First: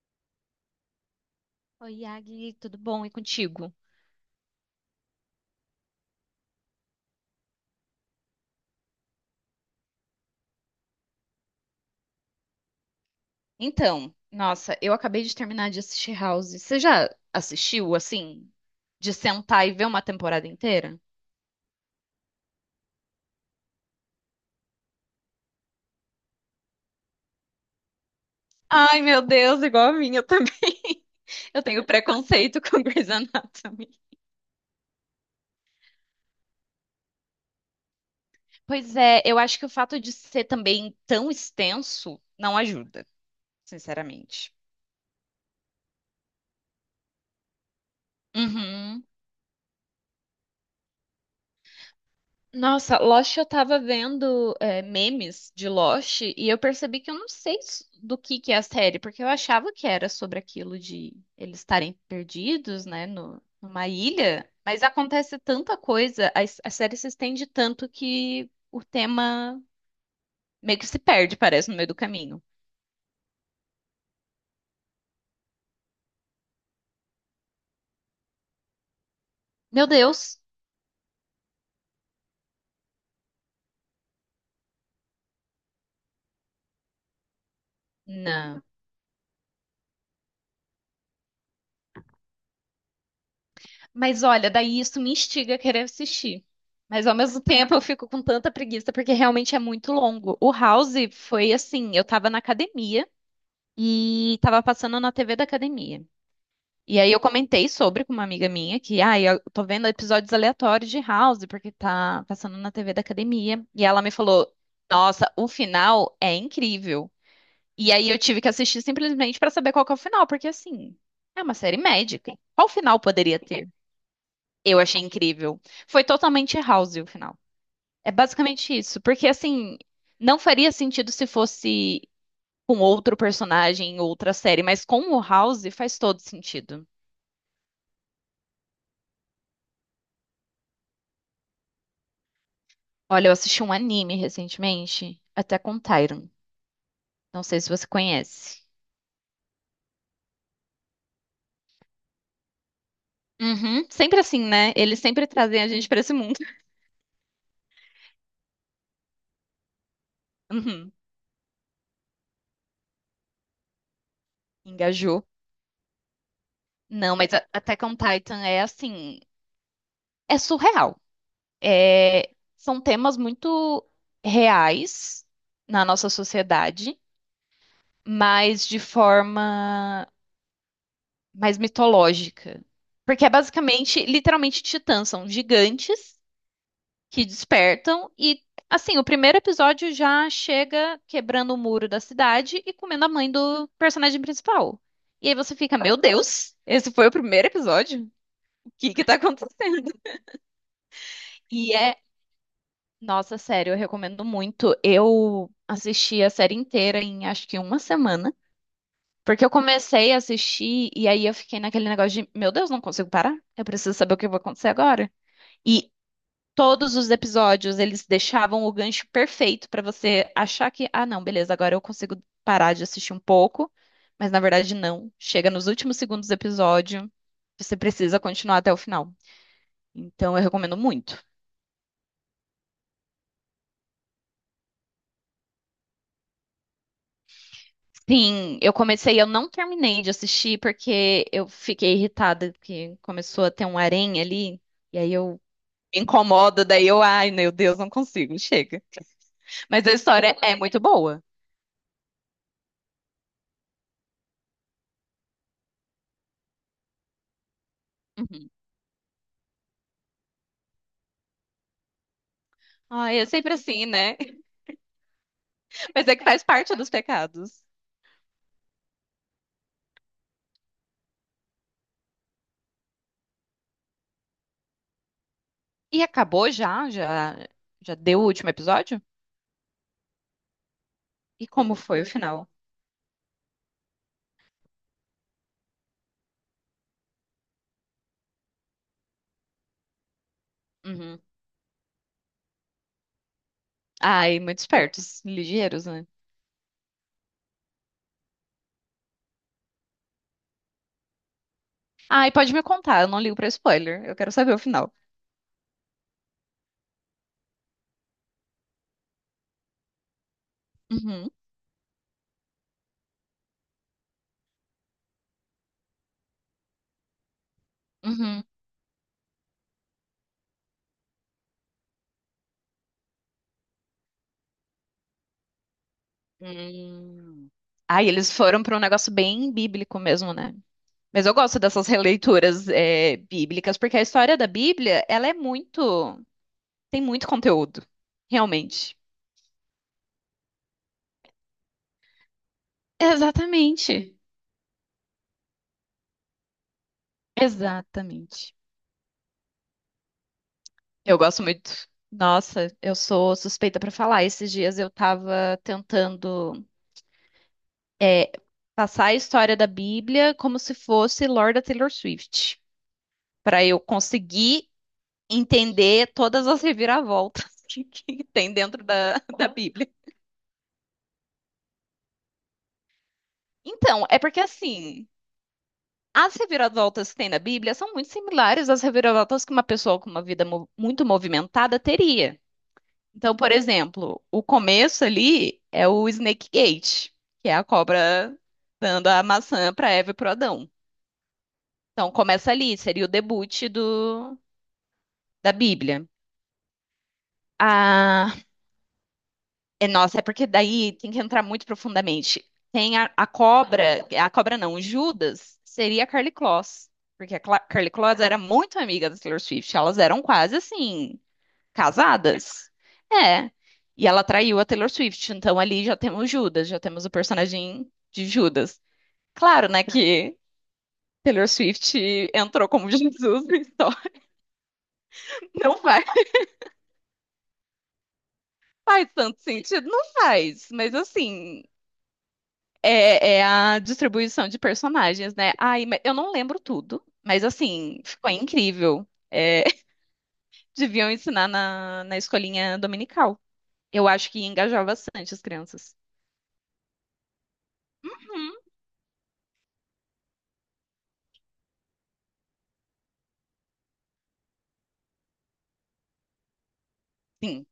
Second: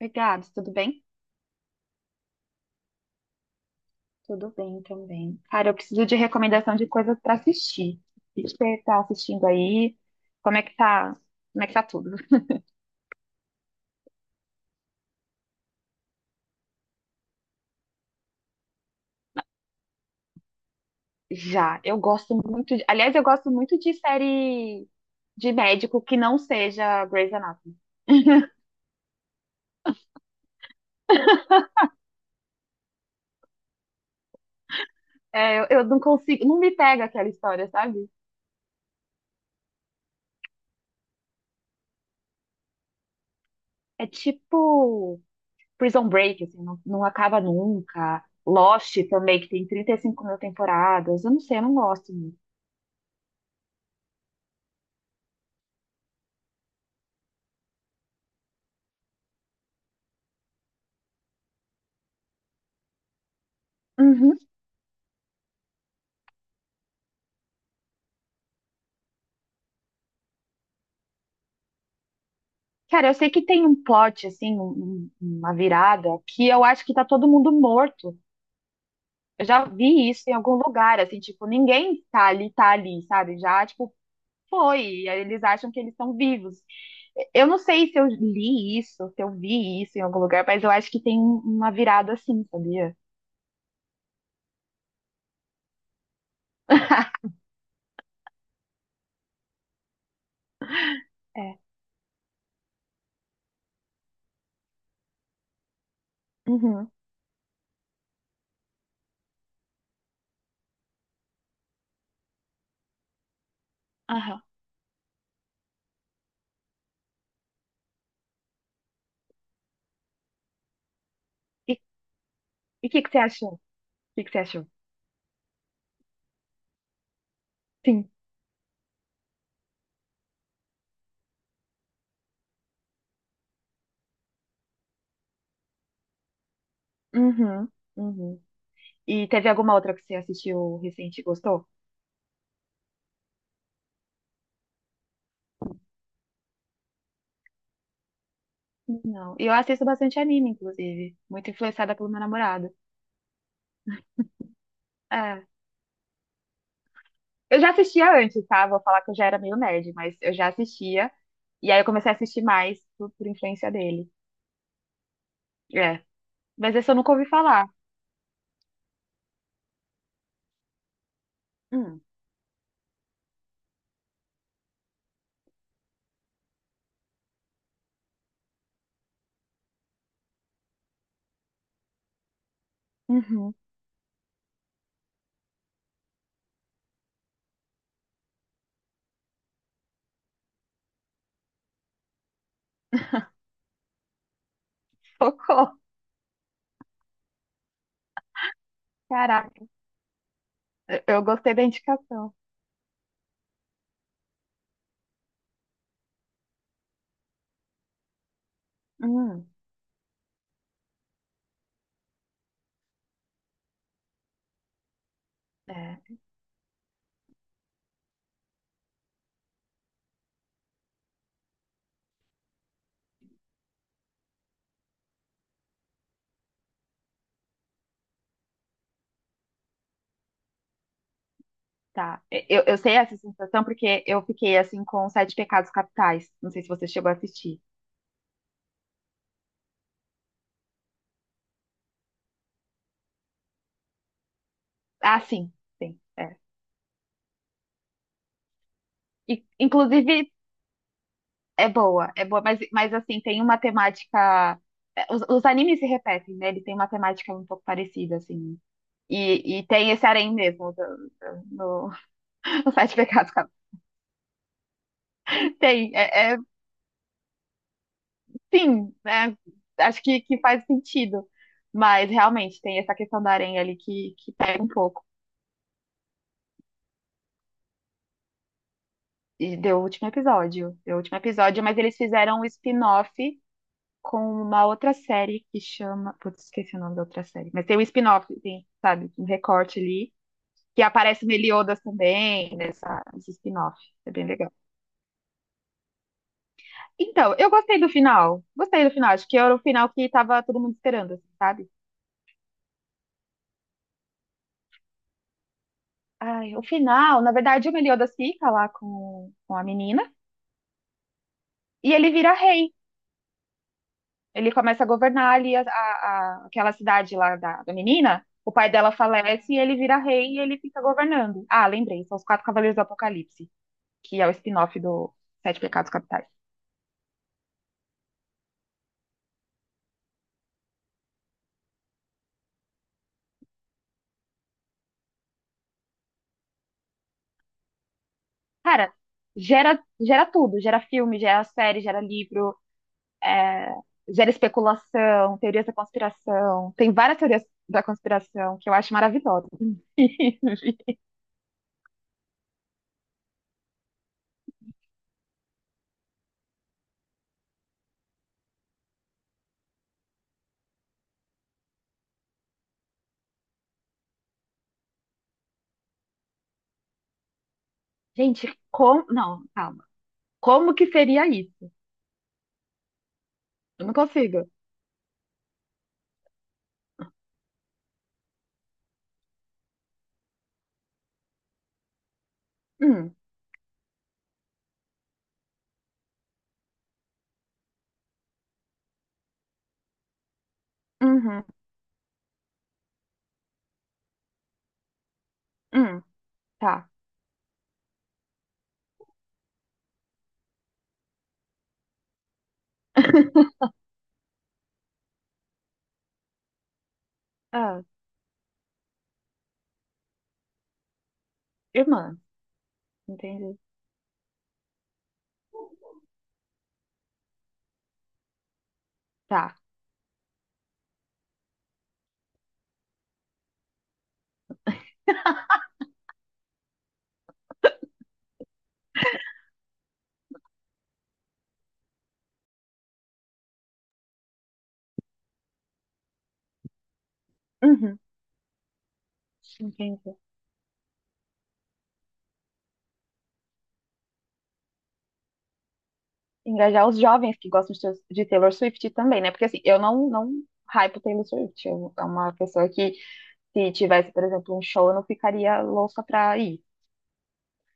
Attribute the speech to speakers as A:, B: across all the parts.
A: Obrigada. Tudo bem?
B: Oi, Yagi, tudo bom? E contigo?
A: Tudo bem também. Cara, eu preciso de recomendação de coisas para assistir. O que você tá assistindo aí? Como é que tá? Como é que tá tudo?
B: Então, nossa, eu acabei de terminar de assistir House. Você já assistiu, assim, de sentar e ver uma temporada inteira?
A: Já, eu gosto muito de... Aliás, eu gosto muito de série de médico que não seja Grey's Anatomy.
B: Ai, meu Deus, igual a minha também. Eu tenho preconceito com Grey's Anatomy.
A: É, eu não consigo, não me pega aquela história, sabe?
B: Pois é, eu acho que o fato de ser também tão extenso não ajuda,
A: É
B: sinceramente.
A: tipo Prison Break, assim, não, não acaba nunca. Lost
B: Uhum.
A: também, que tem 35 mil temporadas. Eu não sei, eu não gosto muito.
B: Nossa, Lost eu tava vendo memes de Lost e eu percebi que eu não sei do que é a série, porque eu achava que era sobre aquilo de eles estarem perdidos, né, no, numa
A: Uhum.
B: ilha, mas acontece tanta coisa, a série se estende tanto que o tema meio que se perde, parece, no meio do caminho.
A: Cara, eu sei que tem um plot, assim, uma virada, que eu acho que tá todo mundo morto. Eu já
B: Meu
A: vi isso em
B: Deus!
A: algum lugar, assim, tipo, ninguém tá ali, sabe? Já, tipo, foi. E aí eles acham que eles estão vivos. Eu não sei se eu
B: Não.
A: li isso, se eu vi isso em algum lugar, mas eu acho que tem uma virada assim, sabia?
B: Mas olha, daí isso me instiga a querer assistir. Mas ao mesmo tempo eu fico com tanta preguiça porque realmente é muito longo. O House foi
A: É.
B: assim, eu tava na academia e tava passando na TV da academia.
A: Uhum.
B: E aí eu comentei sobre com uma amiga minha que, ah, eu tô vendo episódios aleatórios de House porque tá passando na TV da academia. E ela me
A: Aham.
B: falou, nossa, o final é incrível. E aí eu tive que assistir simplesmente pra saber qual que é o final, porque assim, é uma série
A: E
B: médica. Qual
A: o
B: final
A: que que você
B: poderia
A: achou? O
B: ter?
A: que que você achou?
B: Eu achei incrível. Foi totalmente House o final.
A: Sim.
B: É basicamente isso. Porque, assim, não faria sentido se fosse com outro personagem em outra série, mas com o House faz todo sentido.
A: Uhum. Uhum. E teve alguma outra que você assistiu recente e gostou?
B: Olha, eu assisti um anime recentemente, até com Tyron. Não sei se você conhece.
A: Não. E eu assisto bastante anime, inclusive. Muito influenciada pelo meu namorado.
B: Uhum. Sempre assim, né? Eles sempre
A: É.
B: trazem a gente pra esse mundo.
A: Eu já assistia antes, tá? Vou falar que eu já era meio nerd, mas eu já
B: Uhum.
A: assistia. E aí eu comecei a assistir mais por influência dele.
B: Engajou.
A: É. Mas esse eu nunca
B: Não,
A: ouvi
B: mas
A: falar.
B: Attack on Titan é assim. É surreal.
A: Hum.
B: É, são temas muito reais na nossa sociedade, mas de forma mais mitológica. Porque é
A: Uhum.
B: basicamente, literalmente, titãs, são gigantes que despertam e, assim, o primeiro episódio já chega quebrando o muro da cidade e comendo a mãe do personagem principal. E aí você
A: Socorro.
B: fica, meu Deus, esse foi o primeiro episódio? O que que tá
A: Caraca.
B: acontecendo?
A: Eu gostei da
B: E é
A: indicação.
B: Nossa, sério, eu recomendo muito. Eu assisti a série inteira em acho que uma semana, porque
A: Hum.
B: eu comecei a assistir e aí eu fiquei naquele negócio de, meu Deus, não consigo parar. Eu preciso saber o que vai acontecer agora. E
A: É.
B: todos os episódios eles deixavam o gancho perfeito pra você achar que, ah, não, beleza, agora eu consigo parar de assistir um pouco, mas na verdade não. Chega nos últimos segundos do episódio, você precisa continuar até o final. Então eu recomendo muito.
A: Tá. Eu sei essa sensação porque eu fiquei assim com Sete Pecados Capitais. Não sei se você chegou a assistir.
B: Sim, eu comecei, eu não terminei de assistir porque eu fiquei irritada que começou a ter um harém ali, e aí
A: Ah,
B: eu
A: sim. Sim.
B: me
A: É.
B: incomodo, ai, meu Deus, não consigo, chega.
A: E,
B: Mas a
A: inclusive.
B: história é muito boa.
A: É boa, mas assim, tem uma temática. É, os animes se repetem, né? Ele tem uma temática um pouco parecida,
B: Uhum.
A: assim. E tem esse harém mesmo no no Sete
B: Ai, é
A: Pecados
B: sempre
A: Capitais.
B: assim, né?
A: Tem,
B: Mas é que
A: é, é-
B: faz parte dos pecados.
A: sim, né? Acho que faz sentido. Mas realmente tem essa questão do harém ali que pega um pouco.
B: E acabou já? Já deu o último episódio?
A: E deu o último episódio. Deu o último
B: E
A: episódio, mas
B: como
A: eles
B: foi o final?
A: fizeram um spin-off com uma outra série que chama. Putz, esqueci o nome da outra série. Mas tem um spin-off, tem, sabe? Um recorte ali que
B: Uhum.
A: aparece o Meliodas também, nessa, nesse spin-off. É bem
B: Ai,
A: legal.
B: muito espertos, ligeiros, né?
A: Então, eu gostei do final. Gostei do final. Acho que era o final que tava todo mundo esperando, assim, sabe?
B: Ai, pode me contar, eu não ligo pra spoiler, eu quero saber o final.
A: Ai, o final, na verdade, o Meliodas fica lá com a menina
B: Uhum.
A: e ele vira rei. Ele começa a governar ali aquela cidade lá da, da menina.
B: Uhum.
A: O pai dela falece e ele vira rei e ele fica governando. Ah, lembrei, são os Quatro Cavaleiros do Apocalipse, que é o spin-off do Sete Pecados Capitais.
B: Hum. Ah, e eles foram para um negócio bem bíblico mesmo, né? Mas eu gosto dessas releituras bíblicas, porque a história da Bíblia, ela é muito, tem muito conteúdo,
A: Cara,
B: realmente.
A: gera, gera tudo, gera filme, gera série, gera livro, é,
B: Exatamente.
A: gera especulação, teorias da conspiração. Tem várias teorias da
B: Exatamente.
A: conspiração que eu acho maravilhosa. Hum.
B: Eu gosto muito. Nossa, eu sou suspeita para falar. Esses dias eu tava tentando é, passar a história da Bíblia como se fosse Lorda Taylor Swift, para eu conseguir entender todas as reviravoltas que tem
A: Gente,
B: dentro
A: como.
B: da,
A: Não,
B: da
A: calma.
B: Bíblia.
A: Como que seria isso? Eu não
B: Então, é porque
A: consigo.
B: assim, as reviravoltas que tem na Bíblia são muito similares às reviravoltas que uma pessoa com uma vida muito movimentada teria.
A: Hum,
B: Então, por exemplo, o começo ali é o Snake Gate, que é a cobra dando a maçã para Eva e para Adão.
A: uhum,
B: Então, começa ali, seria o debut da
A: hum,
B: Bíblia.
A: tá.
B: A É, nossa, é porque daí tem que entrar muito profundamente. Tem a cobra, a cobra não, o Judas seria a Carly Kloss, porque
A: Ah,
B: Carly Kloss era muito amiga da Taylor Swift, elas eram quase assim,
A: irmã,
B: casadas. É,
A: entendi.
B: e ela traiu a Taylor Swift, então ali já temos Judas, já temos o personagem de Judas.
A: Tá.
B: Claro, né, que Taylor Swift entrou como Jesus, então não faz, faz tanto sentido, não faz, mas assim, É, é a distribuição de personagens, né? Ai, mas eu não lembro tudo, mas
A: Uhum,
B: assim, ficou incrível.
A: entendi.
B: Deviam ensinar na escolinha dominical. Eu acho que engajava bastante as crianças.
A: Engajar os jovens que gostam de Taylor
B: Uhum.
A: Swift também, né? Porque assim, eu não hypo Taylor Swift. Eu, é uma pessoa que, se tivesse, por exemplo, um show, eu não ficaria louca pra ir.
B: Sim,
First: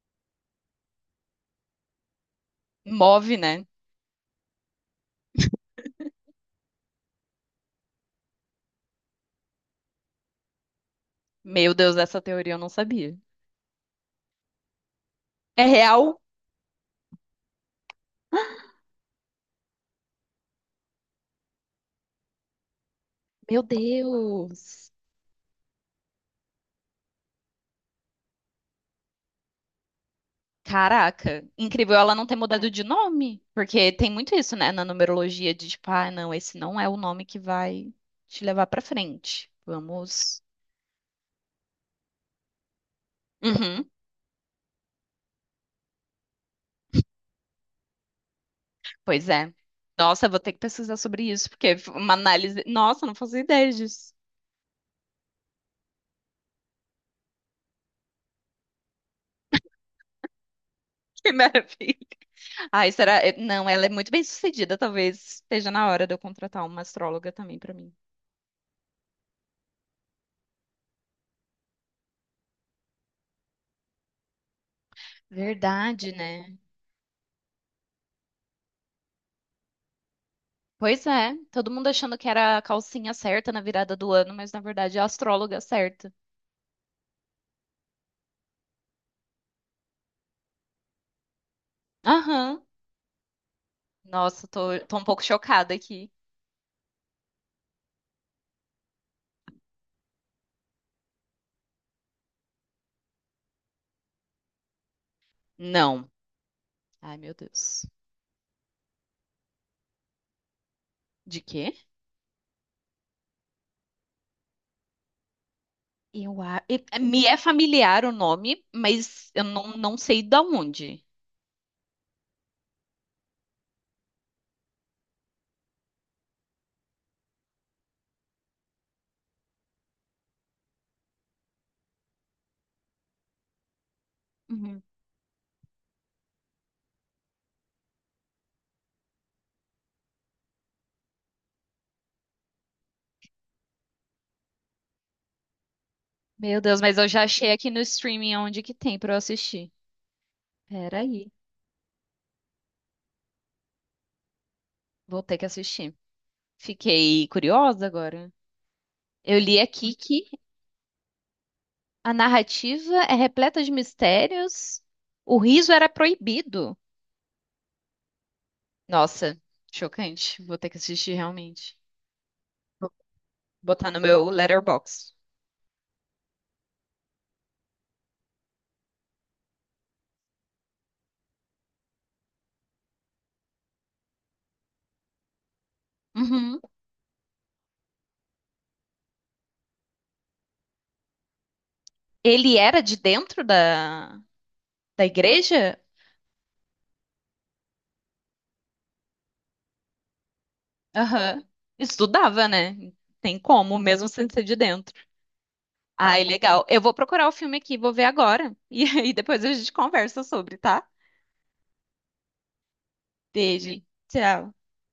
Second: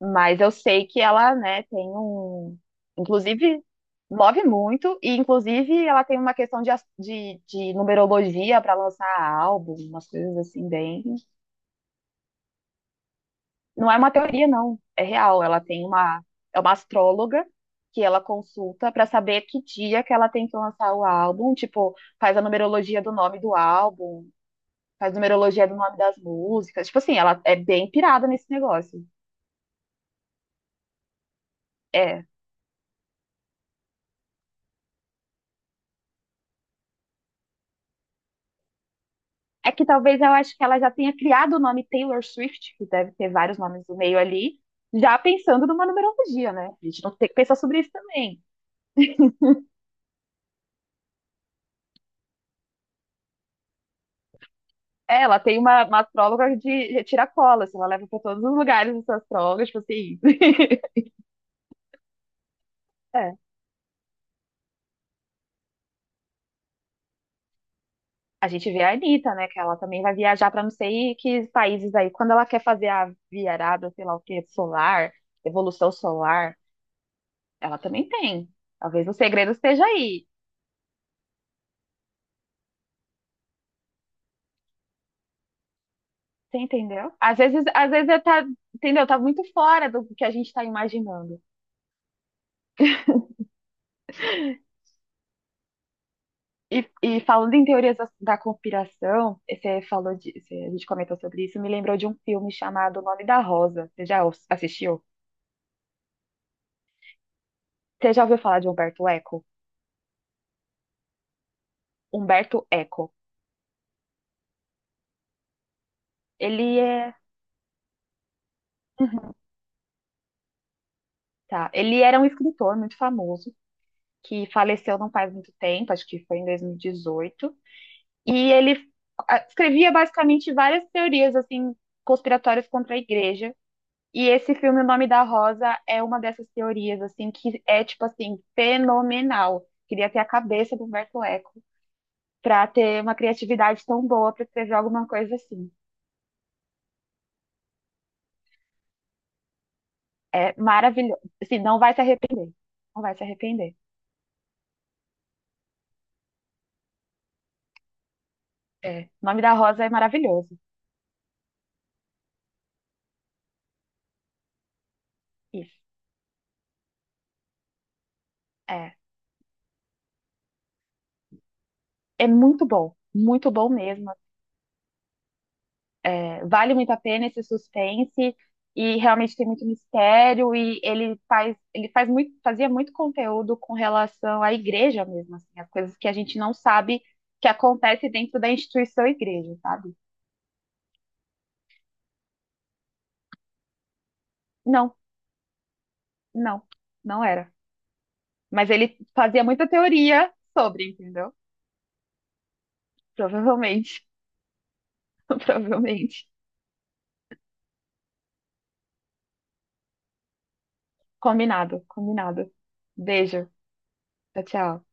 A: Mas eu sei que ela, né, tem um.
B: move,
A: Inclusive,
B: né?
A: move muito, e inclusive ela tem uma questão de numerologia para lançar álbum, umas coisas assim, bem.
B: Meu Deus, essa teoria eu não sabia.
A: Não é uma teoria, não. É real. Ela
B: É
A: tem
B: real?
A: uma, é uma astróloga que ela consulta para saber que dia que ela tem que lançar o álbum. Tipo, faz a numerologia do nome do
B: Meu
A: álbum,
B: Deus!
A: faz numerologia do nome das músicas. Tipo assim, ela é bem pirada nesse negócio.
B: Caraca, incrível ela
A: É.
B: não ter mudado de nome, porque tem muito isso, né, na numerologia de tipo, ah, não, esse não é o nome que vai te levar pra frente.
A: É que talvez eu
B: Vamos.
A: acho que ela já tenha criado o nome Taylor Swift, que deve ter vários nomes
B: Uhum.
A: no meio ali, já pensando numa numerologia, né? A gente não tem que pensar sobre isso também.
B: Pois é. Nossa, eu vou ter que pesquisar sobre isso, porque é uma análise. Nossa, não fazia ideia disso.
A: É, ela tem uma astróloga de tirar assim, ela leva para todos os lugares essa astróloga, tipo assim.
B: Que maravilha. Ai, será?
A: É.
B: Não, ela é muito bem sucedida. Talvez esteja na hora de eu contratar uma astróloga também pra mim.
A: A gente vê a Anitta, né? Que ela também vai viajar para não sei que países aí. Quando ela quer fazer a virada, sei lá o que, solar, evolução
B: Verdade,
A: solar,
B: né?
A: ela também tem. Talvez o segredo esteja aí.
B: Pois é. Todo mundo achando que era a calcinha certa na virada do ano, mas na verdade é a astróloga certa.
A: Você entendeu? Às vezes, eu tá, entendeu? Tá muito fora do que a gente tá imaginando.
B: Aham. Nossa, tô um pouco chocada aqui.
A: E falando em teorias da, da conspiração, você falou de, você- a gente comentou sobre isso, me lembrou de um filme chamado O Nome da Rosa. Você já os- assistiu?
B: Não. Ai, meu Deus.
A: Você já ouviu falar de Humberto Eco?
B: De quê?
A: Humberto Eco.
B: Eu,
A: Ele é.
B: me é familiar o nome, mas eu não sei da onde.
A: Tá. Ele era um escritor muito famoso, que faleceu não faz muito tempo, acho que foi em 2018. E dezoito. E ele escrevia basicamente várias teorias assim conspiratórias contra a igreja. E esse filme,
B: Uhum.
A: O Nome da Rosa, é uma dessas teorias assim que é tipo assim fenomenal. Queria ter a cabeça do Humberto Eco para ter uma criatividade tão boa para escrever alguma coisa assim.
B: Meu Deus, mas eu já achei aqui no streaming onde que tem pra eu assistir.
A: É maravilhoso.
B: Peraí,
A: Assim, não vai se arrepender. Não vai se arrepender.
B: vou ter que assistir. Fiquei curiosa agora.
A: É. O
B: Eu
A: Nome da
B: li
A: Rosa é
B: aqui que
A: maravilhoso.
B: a narrativa é repleta de mistérios. O riso
A: Isso.
B: era proibido.
A: É
B: Nossa, chocante. Vou ter que assistir realmente.
A: é muito bom
B: Botar no
A: mesmo.
B: meu Letterboxd.
A: É, vale muito a pena esse suspense e realmente tem muito mistério e ele faz muito, fazia muito conteúdo com relação à igreja mesmo, assim, as coisas que a gente não
B: Uhum.
A: sabe que acontece dentro da instituição igreja, sabe?
B: Ele era de dentro da,
A: Não,
B: da igreja?
A: não, não era. Mas ele fazia muita teoria sobre, entendeu?
B: Aham. Estudava, né? Tem como,
A: Provavelmente,
B: mesmo sem ser de dentro.
A: provavelmente.
B: Ai, legal. Eu vou procurar o filme aqui, vou ver agora. E aí depois a gente conversa sobre, tá?
A: Combinado, combinado. Beijo.
B: Beijo.
A: Tchau,
B: Tchau.
A: tchau.